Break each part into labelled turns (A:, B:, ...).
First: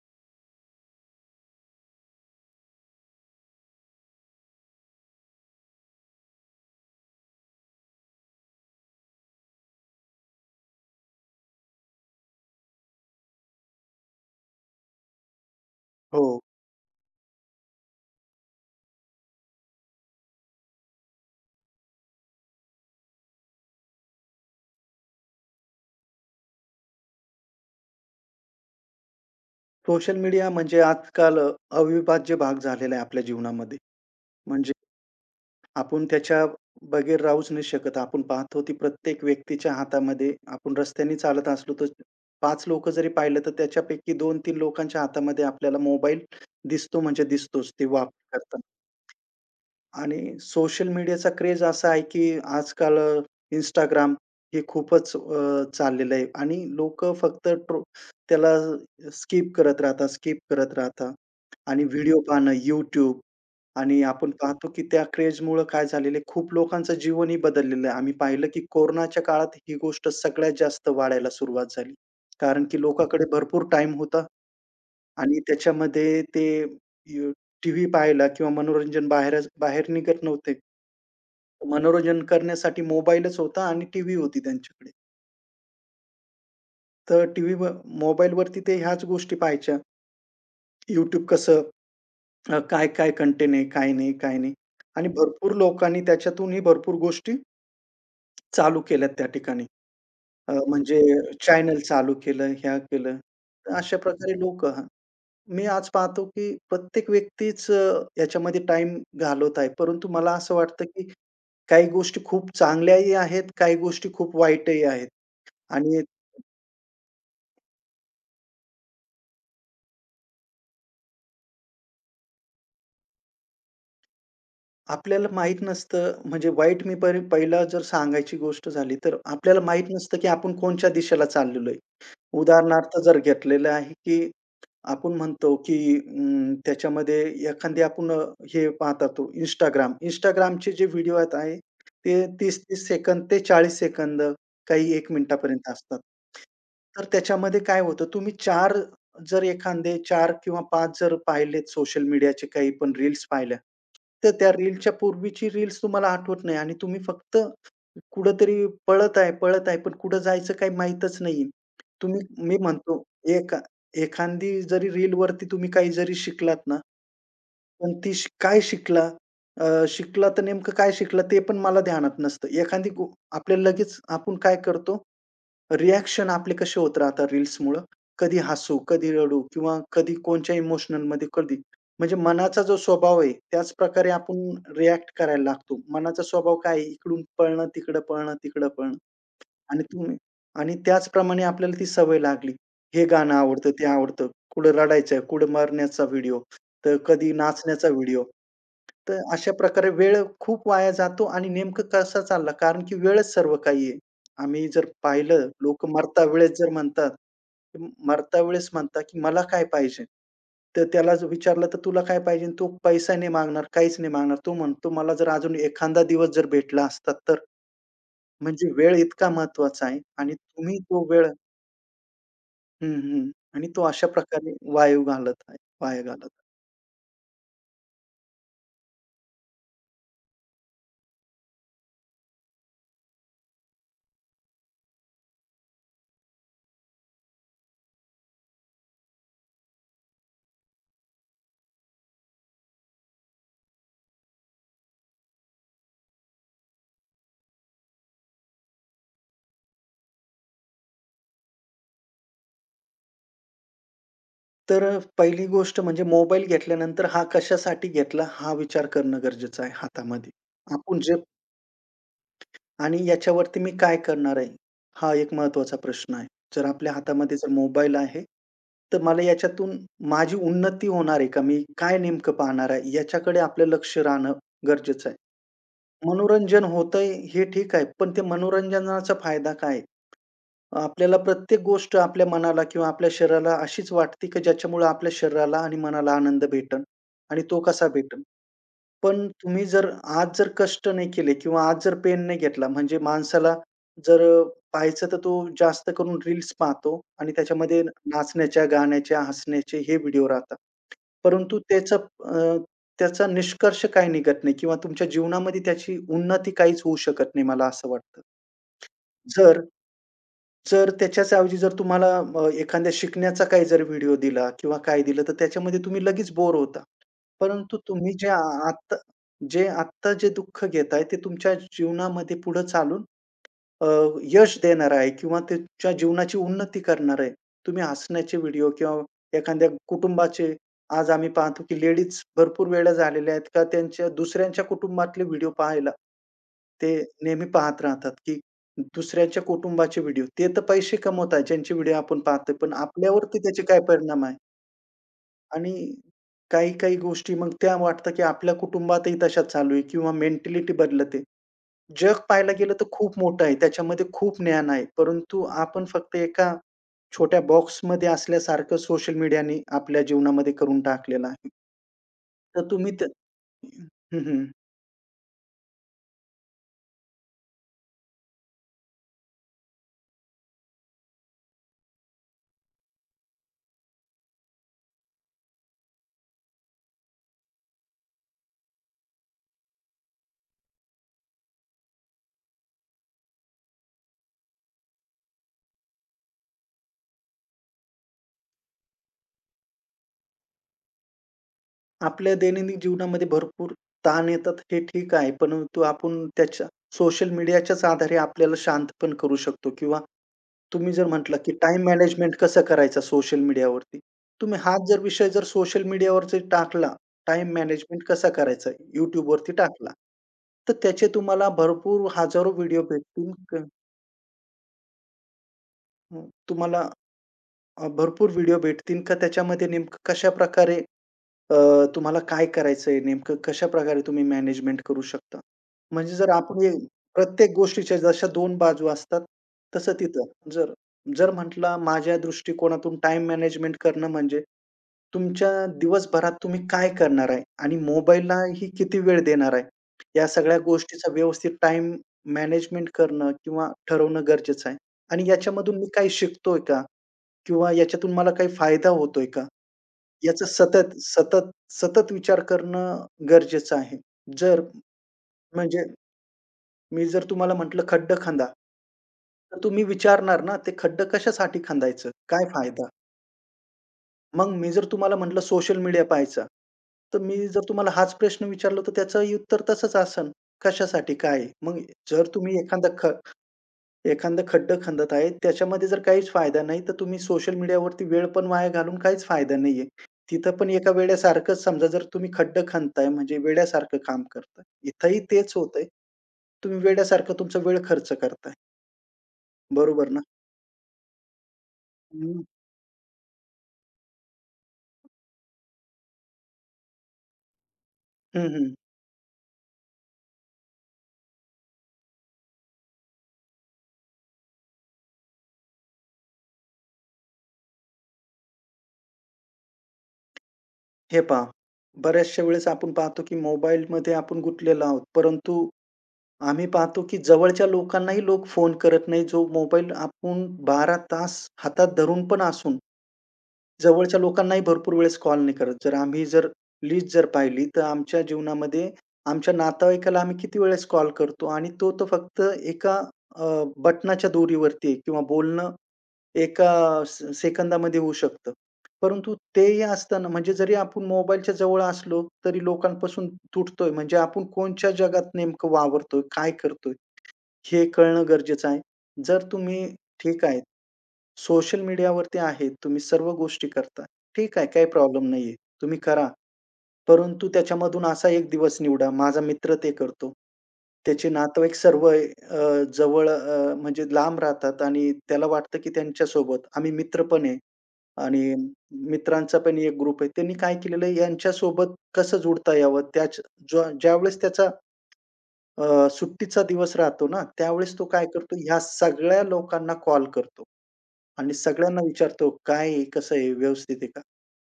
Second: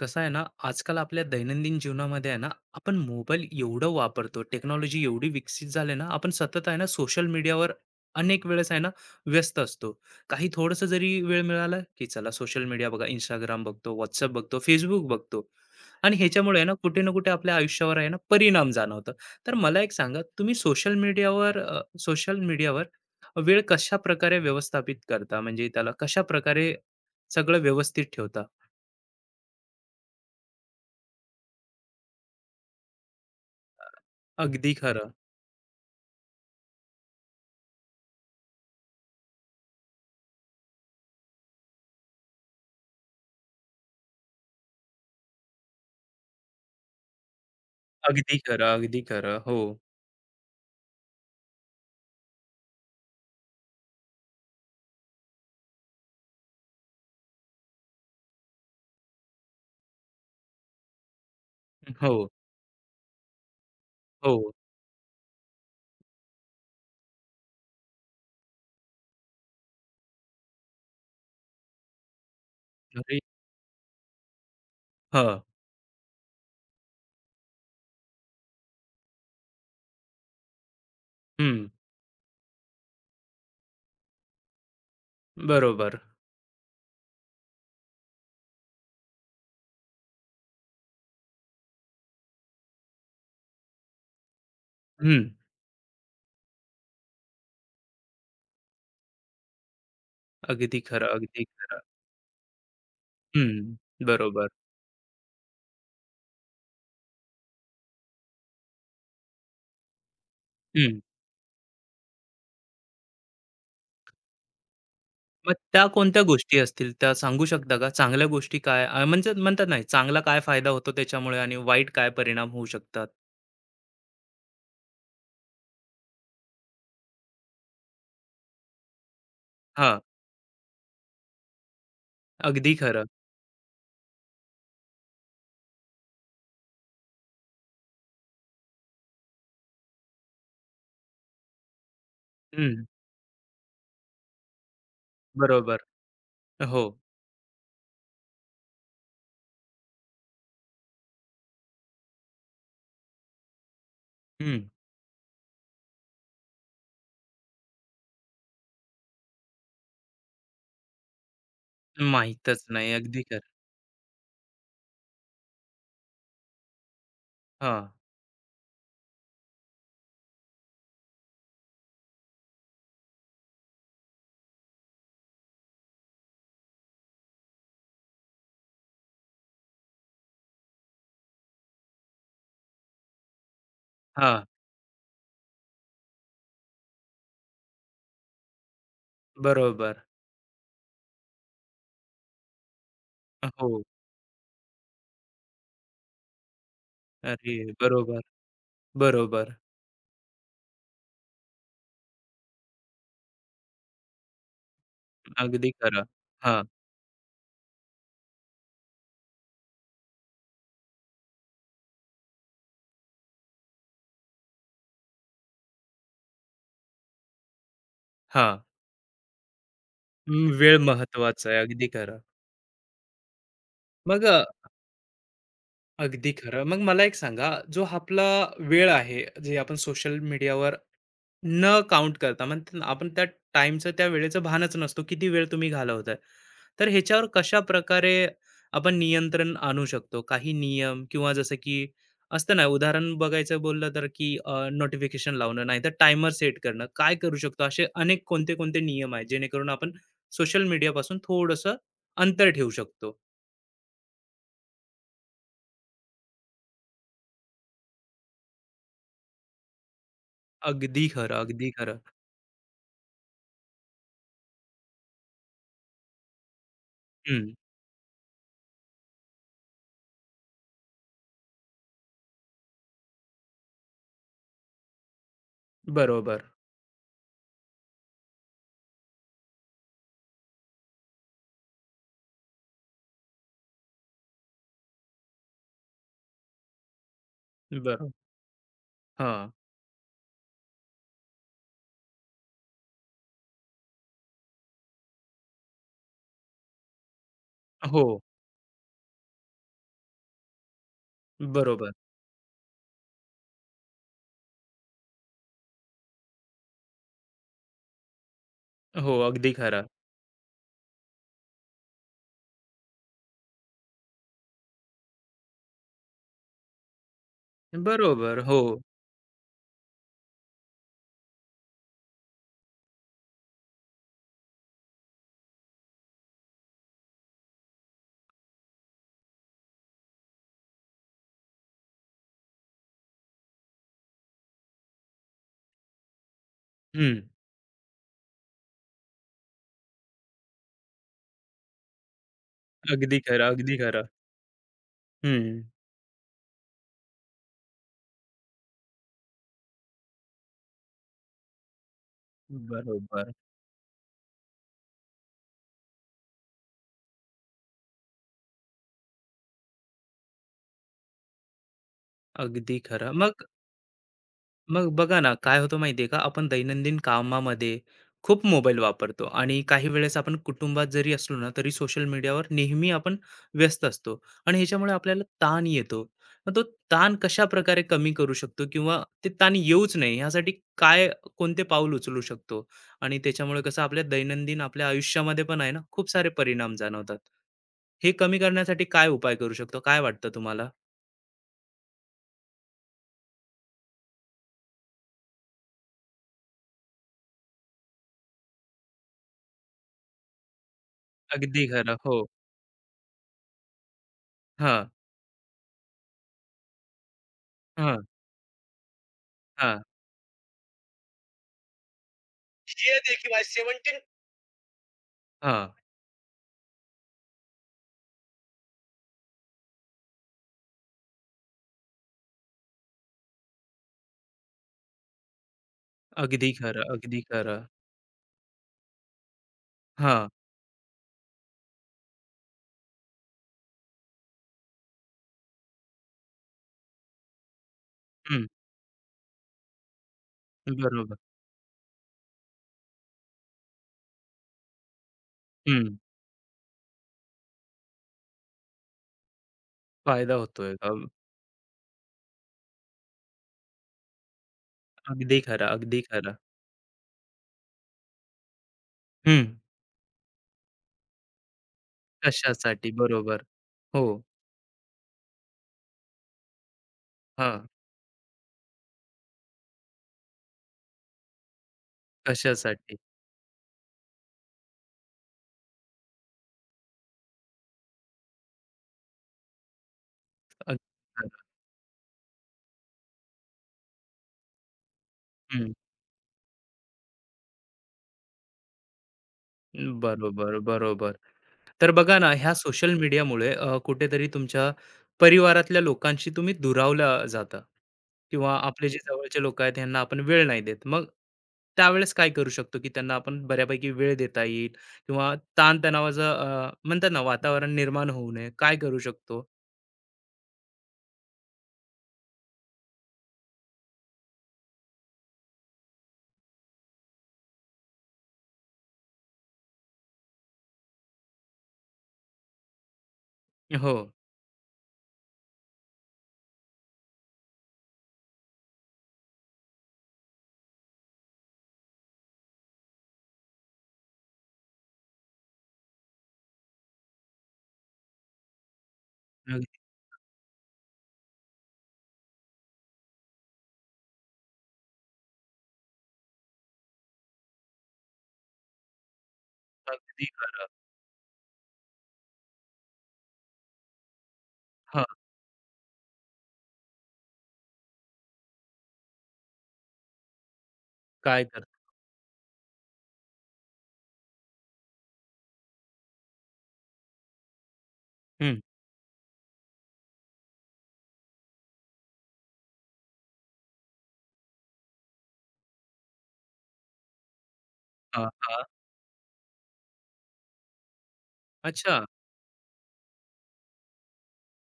A: कसं आहे ना आजकाल आपल्या दैनंदिन जीवनामध्ये आहे ना आपण मोबाईल एवढं वापरतो टेक्नॉलॉजी एवढी विकसित झाली ना आपण सतत आहे ना सोशल मीडियावर अनेक वेळेस आहे ना व्यस्त असतो काही थोडंसं जरी वेळ मिळाला की चला सोशल मीडिया बघा इंस्टाग्राम बघतो व्हॉट्सअप बघतो फेसबुक बघतो आणि
B: हो.
A: ह्याच्यामुळे आहे ना कुठे ना कुठे आपल्या आयुष्यावर आहे ना परिणाम जाणवतं. तर मला एक सांगा, तुम्ही सोशल मीडियावर सोशल मीडियावर वेळ कशा प्रकारे व्यवस्थापित करता, म्हणजे त्याला कशा प्रकारे सगळं व्यवस्थित ठेवता?
B: सोशल मीडिया म्हणजे आजकाल अविभाज्य भाग झालेला आहे आपल्या जीवनामध्ये.
A: अगदी
B: म्हणजे
A: खरं.
B: आपण त्याच्या बगैर राहूच नाही शकत. आपण पाहतो ती प्रत्येक व्यक्तीच्या हातामध्ये आपण रस्त्याने चालत असलो तर पाच लोक जरी पाहिलं तर त्याच्यापैकी 2-3 लोकांच्या हातामध्ये आपल्याला मोबाईल दिसतो म्हणजे दिसतोच ते
A: अगदी
B: वापर.
A: खरं, अगदी खरं. हो,
B: आणि सोशल मीडियाचा क्रेज असा आहे, की आजकाल Instagram हे खूपच चाललेलं आहे आणि लोक फक्त त्याला स्किप करत राहतात, स्किप करत राहतात आणि व्हिडिओ
A: हो,
B: पाहणं YouTube. आणि आपण
A: हो.
B: पाहतो, की त्या क्रेझमुळं काय झालेलं आहे, खूप लोकांचं जीवनही बदललेलं आहे. आम्ही पाहिलं, की कोरोनाच्या काळात ही गोष्ट सगळ्यात जास्त वाढायला सुरुवात झाली. कारण की
A: घरी.
B: लोकांकडे भरपूर टाईम होता. आणि
A: हं,
B: त्याच्यामध्ये ते यू टीव्ही पाहायला किंवा मनोरंजन बाहेरच बाहेर निघत नव्हते.
A: हं.
B: मनोरंजन करण्यासाठी मोबाईलच होता आणि टीव्ही होती त्यांच्याकडे.
A: बरोबर.
B: तर टीव्हीवर मोबाईलवरती ते ह्याच गोष्टी पाहायच्या. YouTube कसं, काय-काय कंटेंट आहे, काय नाही, काय नाही. आणि
A: हं.
B: भरपूर लोकांनी त्याच्यातूनही भरपूर गोष्टी चालू केल्यात त्या ठिकाणी.
A: अगदी
B: म्हणजे
A: खरं, अगदी
B: चॅनल
A: खरं.
B: चालू केलं, ह्या केलं. तर
A: हं,
B: अशा प्रकारे
A: बरोबर.
B: लोकं मी आज पाहतो, की प्रत्येक व्यक्तीच याच्यामध्ये टाइम घालवत आहे. परंतु मला असं वाटतं,
A: हं.
B: की काही गोष्टी खूप चांगल्याही आहेत, काही गोष्टी खूप वाईटही आहेत.
A: मग त्या
B: आणि
A: कोणत्या गोष्टी असतील त्या सांगू शकता का? चांगल्या गोष्टी काय, म्हणजे म्हणतात नाही, चांगला काय फायदा होतो त्याच्यामुळे आणि वाईट काय परिणाम होऊ शकतात?
B: आपल्याला माहीत नसतं म्हणजे वाईट मी परी पहिला जर सांगायची गोष्ट झाली, तर आपल्याला माहीत
A: हां,
B: नसतं, की आपण कोणच्या दिशेला चाललेलो आहे.
A: अगदी
B: उदाहरणार्थ
A: खरं.
B: जर घेतलेलं आहे, की आपण म्हणतो, की त्याच्यामध्ये एखादी आपण हे पाहतो Instagram. Instagramचे जे व्हिडिओ आहे, ते
A: हं,
B: 30-30 सेकंद ते 40 सेकंद, काही 1 मिनिटापर्यंत
A: बरोबर.
B: असतात.
A: हो.
B: तर त्याच्यामध्ये काय होतं, तुम्ही 4 जर एखादे 4 किंवा 5 जर पाहिलेत सोशल मीडियाचे काही पण रील्स पाहिल्या, तर त्या
A: हं.
B: रीलच्या पूर्वीची रील्स तुम्हाला आठवत नाही आणि तुम्ही फक्त कुठेतरी पळत आहे, पळत आहे, पण कुठं जायचं काही माहीतच नाहीये. तुम्ही मी
A: माहीतच नाही.
B: म्हणतो
A: अगदी खरं.
B: एका एखादी जरी रीलवरती तुम्ही काही जरी शिकलात ना,
A: हां,
B: पण ती काय शिकला? शिकला तर नेमकं काय शिकला ते पण मला ध्यानात नसतं. एखादी आपल्याला लगेच आपण काय करतो, रिएक्शन आपले कसे होत राहतात रील्समुळं. कधी हसू, कधी रडू किंवा कधी कोणच्या इमोशनलमध्ये कधी. म्हणजे मनाचा जो स्वभाव आहे, त्याच प्रकारे आपण
A: हां.
B: रिएक्ट करायला लागतो. मनाचा स्वभाव काय आहे? इकडून पळणं, तिकडं पळणं, तिकडं पळणं. आणि
A: बरोबर.
B: तुम्ही आणि त्याचप्रमाणे आपल्याला ती सवय लागली. हे गाणं आवडतं,
A: हो.
B: ते आवडतं. कुठं रडायचं, कुठं मरण्याचा व्हिडिओ, तर कधी
A: अरे,
B: नाचण्याचा
A: बरोबर,
B: व्हिडिओ. तर अशा
A: बरोबर.
B: प्रकारे वेळ खूप वाया जातो आणि नेमकं कसा चालला कारण की वेळच सर्व काही आहे. आम्ही जर पाहिलं
A: अगदी
B: लोकं
A: खरं.
B: मरता वेळेस
A: हां.
B: जर म्हणतात, मरता वेळेस म्हणतात, की "मला काय पाहिजे?" तर त्याला जर विचारलं, तर "तुला काय पाहिजे?" तो पैसा नाही मागणार, काहीच नाही मागणार. तो म्हणतो, "मला जर अजून एखादा दिवस जर भेटला असता तर?"
A: हां,
B: म्हणजे वेळ इतका महत्वाचा आहे आणि
A: हं. वेळ
B: तुम्ही तो वेळ.
A: महत्वाचा आहे. अगदी खरं.
B: हं, हं. आणि तो अशा
A: मग
B: प्रकारे वाया घालत आहे वाया घालत
A: अगदी
B: आहे.
A: खरं. मग मला एक सांगा, जो आपला वेळ आहे, जे आपण सोशल मीडियावर न काउंट करता, म्हणतात ना, आपण त्या टाईमचं, त्या वेळेचं भानच नसतो, किती वेळ तुम्ही घालवताय. तर ह्याच्यावर कशा प्रकारे आपण नियंत्रण आणू शकतो? काही नियम, किंवा जसं की असतं ना, उदाहरण बघायचं बोललं तर, की नोटिफिकेशन लावणं, नाहीतर टायमर सेट करणं. काय करू शकतो? असे अनेक कोणते-कोणते नियम आहेत, जेणेकरून आपण सोशल मीडियापासून थोडंसं अंतर ठेवू शकतो?
B: तर पहिली गोष्ट म्हणजे मोबाईल घेतल्यानंतर हा कशासाठी घेतला हा विचार करणं गरजेचं आहे हातामध्ये. आपण
A: अगदी
B: जे
A: खरं, अगदी खरं.
B: आणि याच्यावरती मी काय करणार आहे? हा एक महत्त्वाचा प्रश्न आहे. जर आपल्या हातामध्ये जर
A: हं,
B: मोबाईल आहे, तर मला याच्यातून माझी उन्नती होणार आहे का? मी काय नेमकं पाहणार आहे? याच्याकडे आपलं लक्ष राहणं गरजेचं आहे.
A: बरोबर.
B: मनोरंजन होतंय हे ठीक आहे. पण ते मनोरंजनाचा फायदा काय? आपल्याला प्रत्येक गोष्ट आपल्या मनाला किंवा आपल्या शरीराला अशीच वाटते, की ज्याच्यामुळे आपल्या शरीराला आणि मनाला आनंद भेटेल आणि तो कसा
A: बरो
B: भेटेल. पण
A: हां.
B: तुम्ही जर आज जर कष्ट नाही केले किंवा आज जर पेन नाही घेतला म्हणजे माणसाला जर पाहायचं तर तो जास्त करून रील्स पाहतो आणि त्याच्यामध्ये
A: हो,
B: नाचण्याच्या, गाण्याच्या, हसण्याचे हे व्हिडिओ राहतात. परंतु
A: बरोबर.
B: त्याचं अ, त्याचा निष्कर्ष काही निघत नाही किंवा तुमच्या जीवनामध्ये त्याची उन्नती काहीच होऊ शकत नाही, मला असं वाटतं.
A: हो, अगदी
B: जर
A: खरं.
B: जर त्याच्याच ऐवजी जर तुम्हाला एखाद्या शिकण्याचा काही जर व्हिडिओ दिला किंवा काय दिलं, तर त्याच्यामध्ये तुम्ही लगेच बोर होता. परंतु तुम्ही जे
A: बरोबर,
B: आ
A: हो.
B: आत्ता जे आत्ता जे दुःख घेताय, ते तुमच्या जीवनामध्ये पुढे चालून अ, यश देणार आहे किंवा त्याच्या जीवनाची उन्नती करणार आहे. तुम्ही हसण्याचे व्हिडिओ किंवा एखाद्या कुटुंबाचे आज आम्ही पाहतो, की लेडीज भरपूर वेळा झालेल्या आहेत का त्यांच्या दुसऱ्यांच्या कुटुंबातले व्हिडिओ पाहायला, ते
A: हं.
B: नेहमी पाहत राहतात, की दुसऱ्यांच्या कुटुंबाचे व्हिडिओ. ते तर पैसे कमवत आहेत ज्यांचे व्हिडिओ आपण पाहतोय, पण
A: अगदी
B: आपल्यावरती
A: खरं,
B: त्याचे
A: अगदी
B: काय
A: खरं.
B: परिणाम आहे?
A: हं,
B: आणि काही-काही गोष्टी मग त्या वाटतं, की आपल्या कुटुंबातही तशा चालू आहे किंवा मेंटॅलिटी बदलते. जग पाहायला गेलं तर खूप
A: बरोबर.
B: मोठं आहे. त्याच्यामध्ये खूप ज्ञान आहे. परंतु आपण फक्त एका छोट्या बॉक्समध्ये असल्यासारखं सोशल मीडियाने आपल्या जीवनामध्ये करून टाकलेलं आहे. तर
A: अगदी
B: तुम्ही त्या
A: खरं. मग
B: हं, हं.
A: मग बघा ना, काय होतं माहिती आहे का, आपण दैनंदिन कामामध्ये खूप मोबाईल वापरतो आणि काही वेळेस आपण कुटुंबात जरी असलो ना, तरी सोशल मीडियावर नेहमी आपण व्यस्त असतो आणि ह्याच्यामुळे आपल्याला ताण येतो. मग तो ताण कशाप्रकारे कमी करू शकतो, किंवा ते ताण येऊच नये ह्यासाठी काय, कोणते पाऊल उचलू शकतो? आणि त्याच्यामुळे कसं आपल्या दैनंदिन आपल्या आयुष्यामध्ये पण आहे ना, खूप सारे परिणाम जाणवतात. हे कमी करण्यासाठी काय उपाय करू शकतो? काय वाटतं तुम्हाला?
B: आपल्या दैनंदिन जीवनामध्ये भरपूर ताण येतात हे ठीक आहे. परंतु आपण त्याच्या सोशल मीडियाच्याच आधारे आपल्याला शांत पण करू शकतो किंवा तुम्ही जर म्हटलं, की
A: अगदी
B: टाईम
A: खरं. हो.
B: मॅनेजमेंट कसं करायचा सोशल मीडियावरती. तुम्ही हाच
A: हां,
B: जर विषय जर सोशल मीडियावर जर टाकला, टाईम मॅनेजमेंट
A: हां,
B: कसा करायचा YouTubeवरती
A: हां.
B: टाकला, तर त्याचे तुम्हाला भरपूर हजारो व्हिडिओ
A: हे
B: भेटतील.
A: देखील आहे 17 हां.
B: तुम्हाला भरपूर व्हिडिओ भेटतील का त्याच्यामध्ये नेमकं कशाप्रकारे अ, तुम्हाला काय करायचंय, नेमकं कशा प्रकारे तुम्ही मॅनेजमेंट करू शकता? म्हणजे जर
A: अगदी
B: आपण हे
A: खरं, अगदी
B: प्रत्येक
A: खरं.
B: गोष्टीच्या जशा 2 बाजू असतात, तसं
A: हां.
B: तिथं जर जर म्हटला माझ्या दृष्टिकोनातून टाईम मॅनेजमेंट करणं म्हणजे तुमच्या दिवसभरात तुम्ही काय करणार आहे आणि
A: हं.
B: मोबाईललाही किती वेळ देणार आहे, या सगळ्या गोष्टीचा
A: बरोबर.
B: व्यवस्थित टाईम मॅनेजमेंट करणं किंवा ठरवणं गरजेचं आहे. आणि याच्यामधून मी
A: हं.
B: काही शिकतोय का? किंवा याच्यातून मला काही फायदा होतोय का?
A: फायदा
B: याचा
A: होतोय.
B: सतत, सतत, सतत विचार करणं गरजेचं आहे. जर
A: अगदी खरं,
B: म्हणजे
A: अगदी खरं.
B: मी जर तुम्हाला म्हटलं खड्डं खंदा,
A: हं.
B: तर तुम्ही विचारणार ना, ते खड्डं कशासाठी खंदायचं? काय फायदा?
A: कशासाठी? बरोबर. हो.
B: मग मी जर तुम्हाला म्हटलं सोशल मीडिया पाहायचा, तर मी जर
A: हां.
B: तुम्हाला हाच प्रश्न विचारला, तर त्याचंही उत्तर तसंच असेल, कशासाठी? काय आहे? मग जर तुम्ही एखादा
A: कशासाठी?
B: ख एखादं खड्डं खणत आहे, त्याच्यामध्ये जर काहीच फायदा नाही, तर तुम्ही सोशल मीडियावरती वेळ पण वाया घालून काहीच फायदा नाहीये. तिथं पण
A: अगदी
B: एका
A: खरं.
B: वेड्यासारखंच समजा जर तुम्ही खड्डं खणताय म्हणजे वेड्यासारखं काम करताय. इथंही तेच
A: हं.
B: होतंय. तुम्ही वेड्यासारखं तुमचा वेळ खर्च करताय. बरोबर ना?
A: बरोबर, बरोबर. तर बघा ना,
B: हं,
A: ह्या सोशल मीडियामुळे कुठेतरी तुमच्या परिवारातल्या लोकांशी तुम्ही दुरावला जाता
B: हं,
A: किंवा
B: हं.
A: आपले जे जवळचे लोक आहेत ह्यांना आपण वेळ नाही देत. मग त्यावेळेस काय करू शकतो, की त्यांना आपण बऱ्यापैकी वेळ देता येईल किंवा ताणतणावाचं, म्हणतात ना, वातावरण निर्माण होऊ नये, काय करू शकतो?
B: हे पहा, बऱ्याचशा वेळेस आपण पाहतो की मोबाईलमध्ये आपण गुंतलेलो आहोत. परंतु आम्ही पाहतो की जवळच्या लोकांनाही लोक फोन करत नाही, जो मोबाईल आपण 12 तास हातात धरून पण असून
A: हो.
B: जवळच्या लोकांनाही भरपूर वेळेस कॉल नाही करत. जर लिस्ट जर पाहिली, तर आमच्या जीवनामध्ये आमच्या नातेवाईकाला आम्ही किती वेळेस कॉल करतो आणि तो तर फक्त एका अ, बटनाच्या दोरीवरती आहे किंवा बोलणं एका सेकंदामध्ये होऊ शकतं. परंतु
A: अगदी,
B: तेही असताना म्हणजे जरी आपण मोबाईलच्या जवळ असलो, तरी लोकांपासून तुटतोय म्हणजे आपण कोणच्या जगात नेमकं वावरतोय, काय करतोय, हे कळणं गरजेचं आहे. जर तुम्ही
A: अगदी
B: ठीक आहे.
A: खरं.
B: सोशल मीडियावरती आहे. तुम्ही सर्व गोष्टी करता. ठीक आहे, काही
A: हां,
B: प्रॉब्लेम नाहीये. तुम्ही करा. परंतु त्याच्यामधून असा एक दिवस निवडा. माझा मित्र ते करतो. त्याचे
A: काय कर
B: नातेवाईक सर्व म्हणजे लांब राहतात आणि त्याला वाटतं, की त्यांच्यासोबत आम्ही मित्र पण आहे आणि
A: हं,
B: मित्रांचा पण एक ग्रुप आहे. त्यांनी काय केलेलं आहे, यांच्यासोबत कसं जुडता यावं, ज्या ज्यावेळेस त्याचा सुट्टीचा दिवस राहतो ना, त्यावेळेस तो काय
A: हां,
B: करतो,
A: हां.
B: ह्या सगळ्या लोकांना कॉल करतो. आणि सगळ्यांना
A: अच्छा.
B: विचारतो, "काय आहे? कसं आहे? व्यवस्थित आहे का?"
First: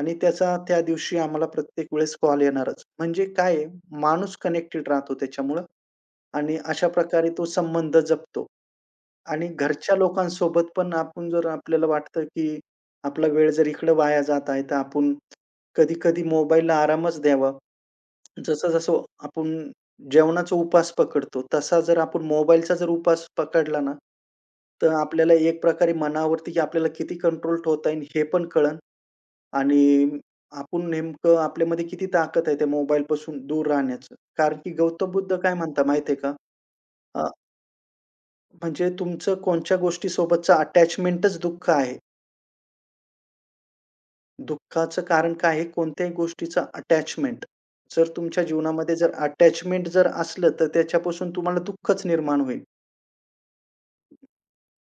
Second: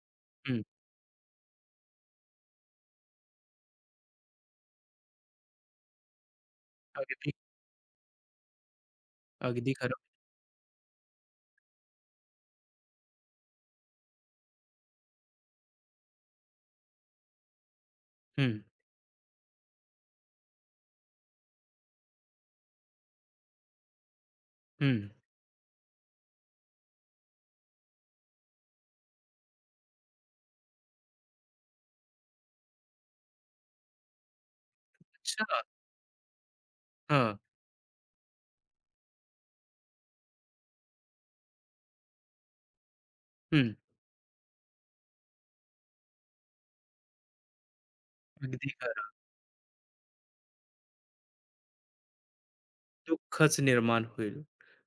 B: आणि त्याचा
A: हं.
B: त्या दिवशी आम्हाला प्रत्येक वेळेस कॉल येणारच. म्हणजे काय आहे, माणूस कनेक्टेड राहतो त्याच्यामुळं आणि अशा प्रकारे
A: अगदी,
B: तो संबंध जपतो. आणि
A: अगदी
B: घरच्या
A: खरं.
B: लोकांसोबत पण आपण जर आपल्याला वाटतं, की आपला वेळ जर इकडं वाया जात आहे, तर आपण कधी-कधी मोबाईलला आरामच द्यावा.
A: हं,
B: जसं-जसं आपण जेवणाचा उपास पकडतो, तसा जर आपण मोबाईलचा जर उपास पकडला ना, तर
A: हं.
B: आपल्याला एक प्रकारे मनावरती की आपल्याला किती कंट्रोल ठेवता येईल हे पण कळेल आणि आपण नेमकं आपल्यामध्ये किती ताकद आहे त्या मोबाईलपासून दूर राहण्याचं. कारण की गौतम बुद्ध
A: अच्छा.
B: काय म्हणता माहिती का? अ,
A: हां.
B: म्हणजे तुमचं कोणत्या गोष्टीसोबतचं अटॅचमेंटच दुःख आहे.
A: हं.
B: दुःखाचं कारण काय आहे? कोणत्याही गोष्टीचं अटॅचमेंट. जर तुमच्या
A: अगदी
B: जीवनामध्ये
A: खरं.
B: जर अटॅचमेंट जर असलं, तर त्याच्यापासून तुम्हाला दुःखच निर्माण होईल.
A: दुःखच निर्माण होईल.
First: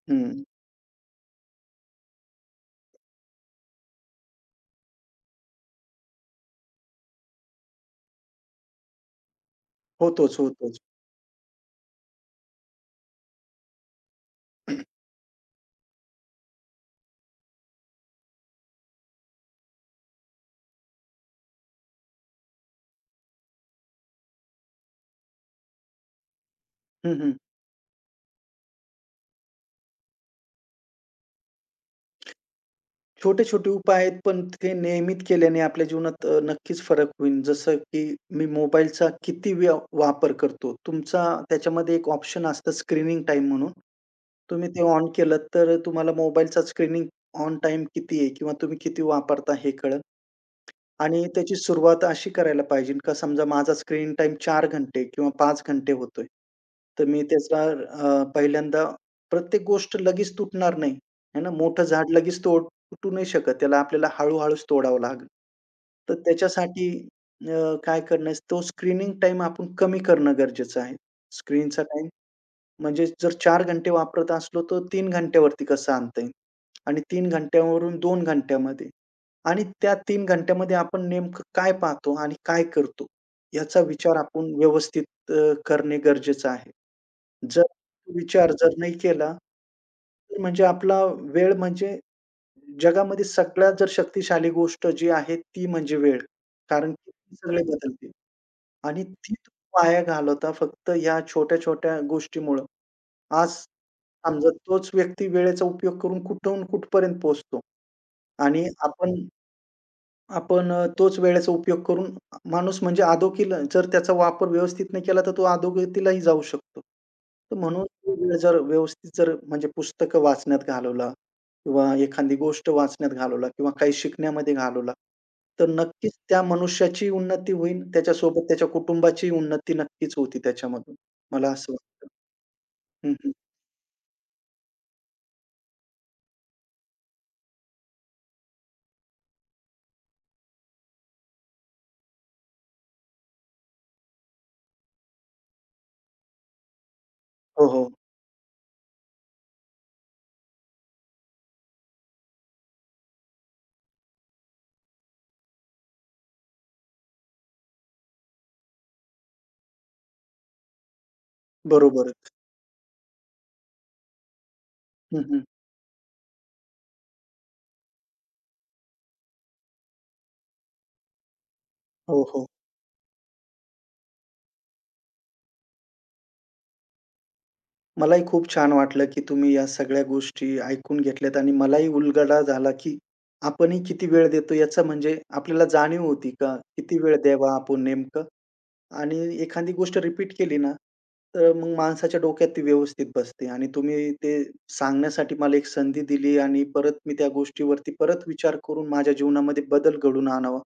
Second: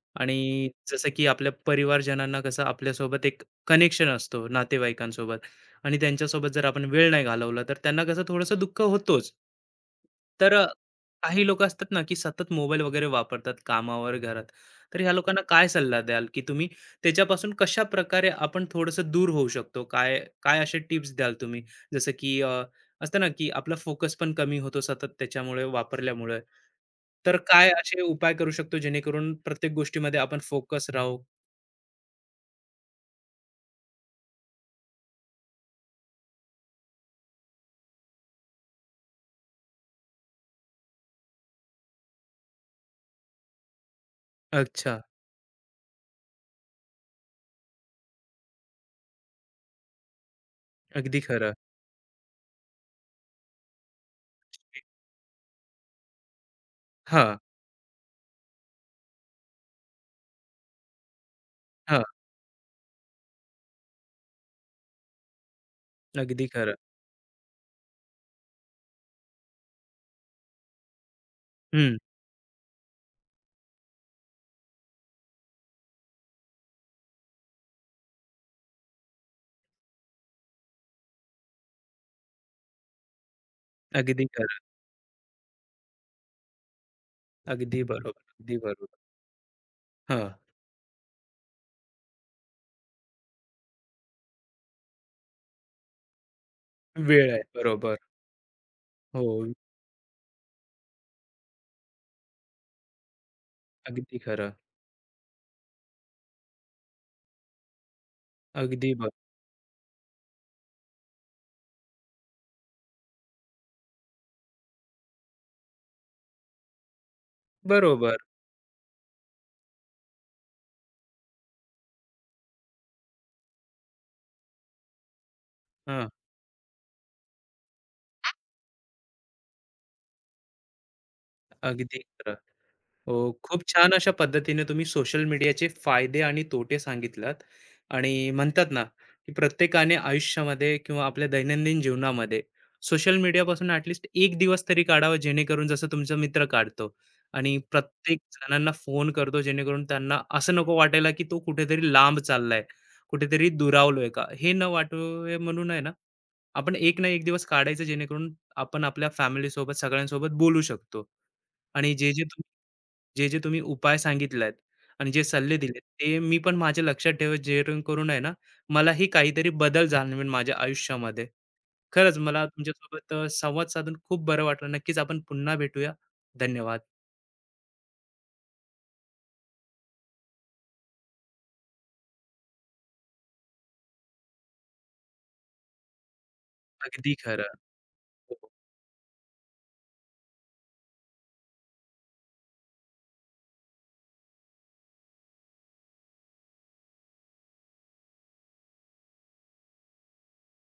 B: हं.
A: आणि जसं की आपल्या परिवारजनांना कसं आपल्यासोबत एक कनेक्शन असतो नातेवाईकांसोबत आणि त्यांच्यासोबत जर आपण वेळ नाही घालवला, तर त्यांना कसं थोडंसं दुःख होतोच.
B: होतोच,
A: तर
B: होतोच.
A: काही लोकं असतात ना, की सतत मोबाईल वगैरे वापरतात कामावर, घरात. तर ह्या लोकांना काय सल्ला द्याल, की तुम्ही त्याच्यापासून कशाप्रकारे आपण थोडंसं दूर होऊ शकतो? काय काय असे टिप्स द्याल तुम्ही? जसं की असतं ना, की आपला फोकस पण कमी होतो, सतत त्याच्यामुळे वापरल्यामुळे.
B: हं, हं.
A: तर काय असे उपाय करू शकतो जेणेकरून प्रत्येक गोष्टीमध्ये आपण फोकस राहू?
B: छोटे-छोटे उपाय आहेत, पण ते नियमित केल्याने आपल्या जीवनात नक्कीच फरक होईल. जसं की मी मोबाईलचा किती वापर करतो. त्याच्यामध्ये एक ऑप्शन असतं स्क्रीनिंग टाईम म्हणून. तुम्ही ते
A: अच्छा.
B: ऑन केलं, तर तुम्हाला मोबाईलचा स्क्रीनिंग ऑन टाईम किती आहे किंवा तुम्ही किती वापरता हे कळेल.
A: अगदी
B: आणि
A: खरं.
B: त्याची सुरुवात अशी करायला पाहिजे का समजा माझा स्क्रीन टाइम 4 घंटे किंवा 5 घंटे होतोय. तर मी
A: हां,
B: त्याचा पहिल्यांदा प्रत्येक गोष्ट लगेच तुटणार नाही. आहे ना. मोठं
A: हां.
B: झाड लगेच तुटू नाही शकत. त्याला आपल्याला हळू-हळूच तोडावं लागेल. तर
A: अगदी खरं.
B: त्याच्यासाठी काय करणं, तो स्क्रीनिंग टाईम आपण कमी करणं गरजेचं आहे. स्क्रीनचा
A: हं.
B: म्हणजे जर 4 घंटे वापरत असलो, तर 3 घंट्यावरती कसं आणता येईल? आणि 3 घंट्यावरून 2 घंट्यामध्ये आणि त्या 3 घंट्यामध्ये आपण नेमकं काय पाहतो आणि काय करतो? याचा विचार
A: अगदी
B: आपण
A: खरं.
B: व्यवस्थित करणे गरजेचं आहे. जर
A: अगदी बरोबर.
B: विचार
A: अगदी
B: जर
A: बरोबर.
B: नाही केला,
A: हां.
B: तर म्हणजे आपला वेळ म्हणजे जगामध्ये सगळ्यात जर शक्तिशाली गोष्ट जी आहे ती म्हणजे वेळ. कारण की
A: वेळ
B: ती
A: आहे.
B: सगळे
A: बरोबर.
B: बदलते आणि ती
A: हो.
B: तुम्ही वाया घालवता फक्त ह्या छोट्या-छोट्या गोष्टीमुळं. आज
A: अगदी
B: समजा
A: खरं.
B: तोच व्यक्ती वेळेचा उपयोग करून कुठून कुठपर्यंत पोहोचतो आणि
A: अगदी ब
B: आपण आपण तोच वेळेचा उपयोग करून माणूस म्हणजे अधोगतीला जर त्याचा वापर व्यवस्थित नाही केला, तर तो अधोगतीलाही जाऊ शकतो. तर म्हणून तो
A: बरोबर.
B: वेळ जर व्यवस्थित जर म्हणजे पुस्तकं वाचण्यात घालवला किंवा एखादी गोष्ट वाचण्यात घालवला किंवा काही शिकण्यामध्ये घालवला, तर
A: हां.
B: नक्कीच त्या मनुष्याची उन्नती होईल. त्याच्यासोबत त्याच्या कुटुंबाची उन्नती नक्कीच होती त्याच्यामधून. मला असं
A: अगदी
B: वाटतं.
A: खरं.
B: हं,
A: हो,
B: हं.
A: खूप छान अशा पद्धतीने तुम्ही सोशल मीडियाचे फायदे आणि तोटे सांगितलात आणि म्हणतात ना, की प्रत्येकाने आयुष्यामध्ये किंवा आपल्या दैनंदिन जीवनामध्ये सोशल मीडियापासून ॲटलिस्ट एक दिवस तरी काढावा, जेणेकरून जसं तुमचा मित्र काढतो आणि
B: हो, हो.
A: प्रत्येक जणांना फोन करतो, जेणेकरून त्यांना असं नको वाटायला की तो कुठेतरी लांब चाललाय, कुठेतरी दुरावलोय का, हे न वाटू म्हणून आहे ना, आपण एक ना एक दिवस काढायचं, जेणेकरून आपण आपल्या फॅमिली सोबत, सगळ्यांसोबत बोलू शकतो. आणि जे जे
B: बरोबरच.
A: जे, जे तुम्ही उपाय सांगितलात आणि जे
B: हं, हं.
A: सल्ले दिलेत, ते मी पण माझ्या लक्षात ठेवेल, जेणेकरून आहे ना, मलाही काहीतरी बदल जाणवेल माझ्या आयुष्यामध्ये. खरंच
B: हो,
A: मला
B: हो.
A: तुमच्यासोबत संवाद साधून खूप बरं वाटलं. नक्कीच आपण पुन्हा भेटूया. धन्यवाद.
B: मलाही खूप छान वाटलं, की तुम्ही या सगळ्या गोष्टी ऐकून घेतल्यात आणि मलाही उलगडा झाला, की आपणही किती वेळ देतो याचा म्हणजे आपल्याला जाणीव होती का किती
A: अगदी
B: वेळ
A: खरं.
B: द्यावा आपण नेमकं
A: हो,
B: आणि एखादी गोष्ट रिपीट केली ना, तर मग माणसाच्या डोक्यात ती व्यवस्थित बसते आणि तुम्ही ते सांगण्यासाठी मला एक संधी दिली आणि परत मी त्या गोष्टीवरती परत विचार करून माझ्या जीवनामध्ये बदल घडवून आणावा,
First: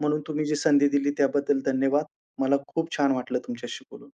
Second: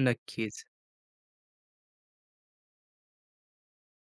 B: म्हणून तुम्ही जी
A: नक्कीच.
B: संधी दिली त्याबद्दल धन्यवाद. मला खूप छान वाटलं तुमच्याशी बोलून.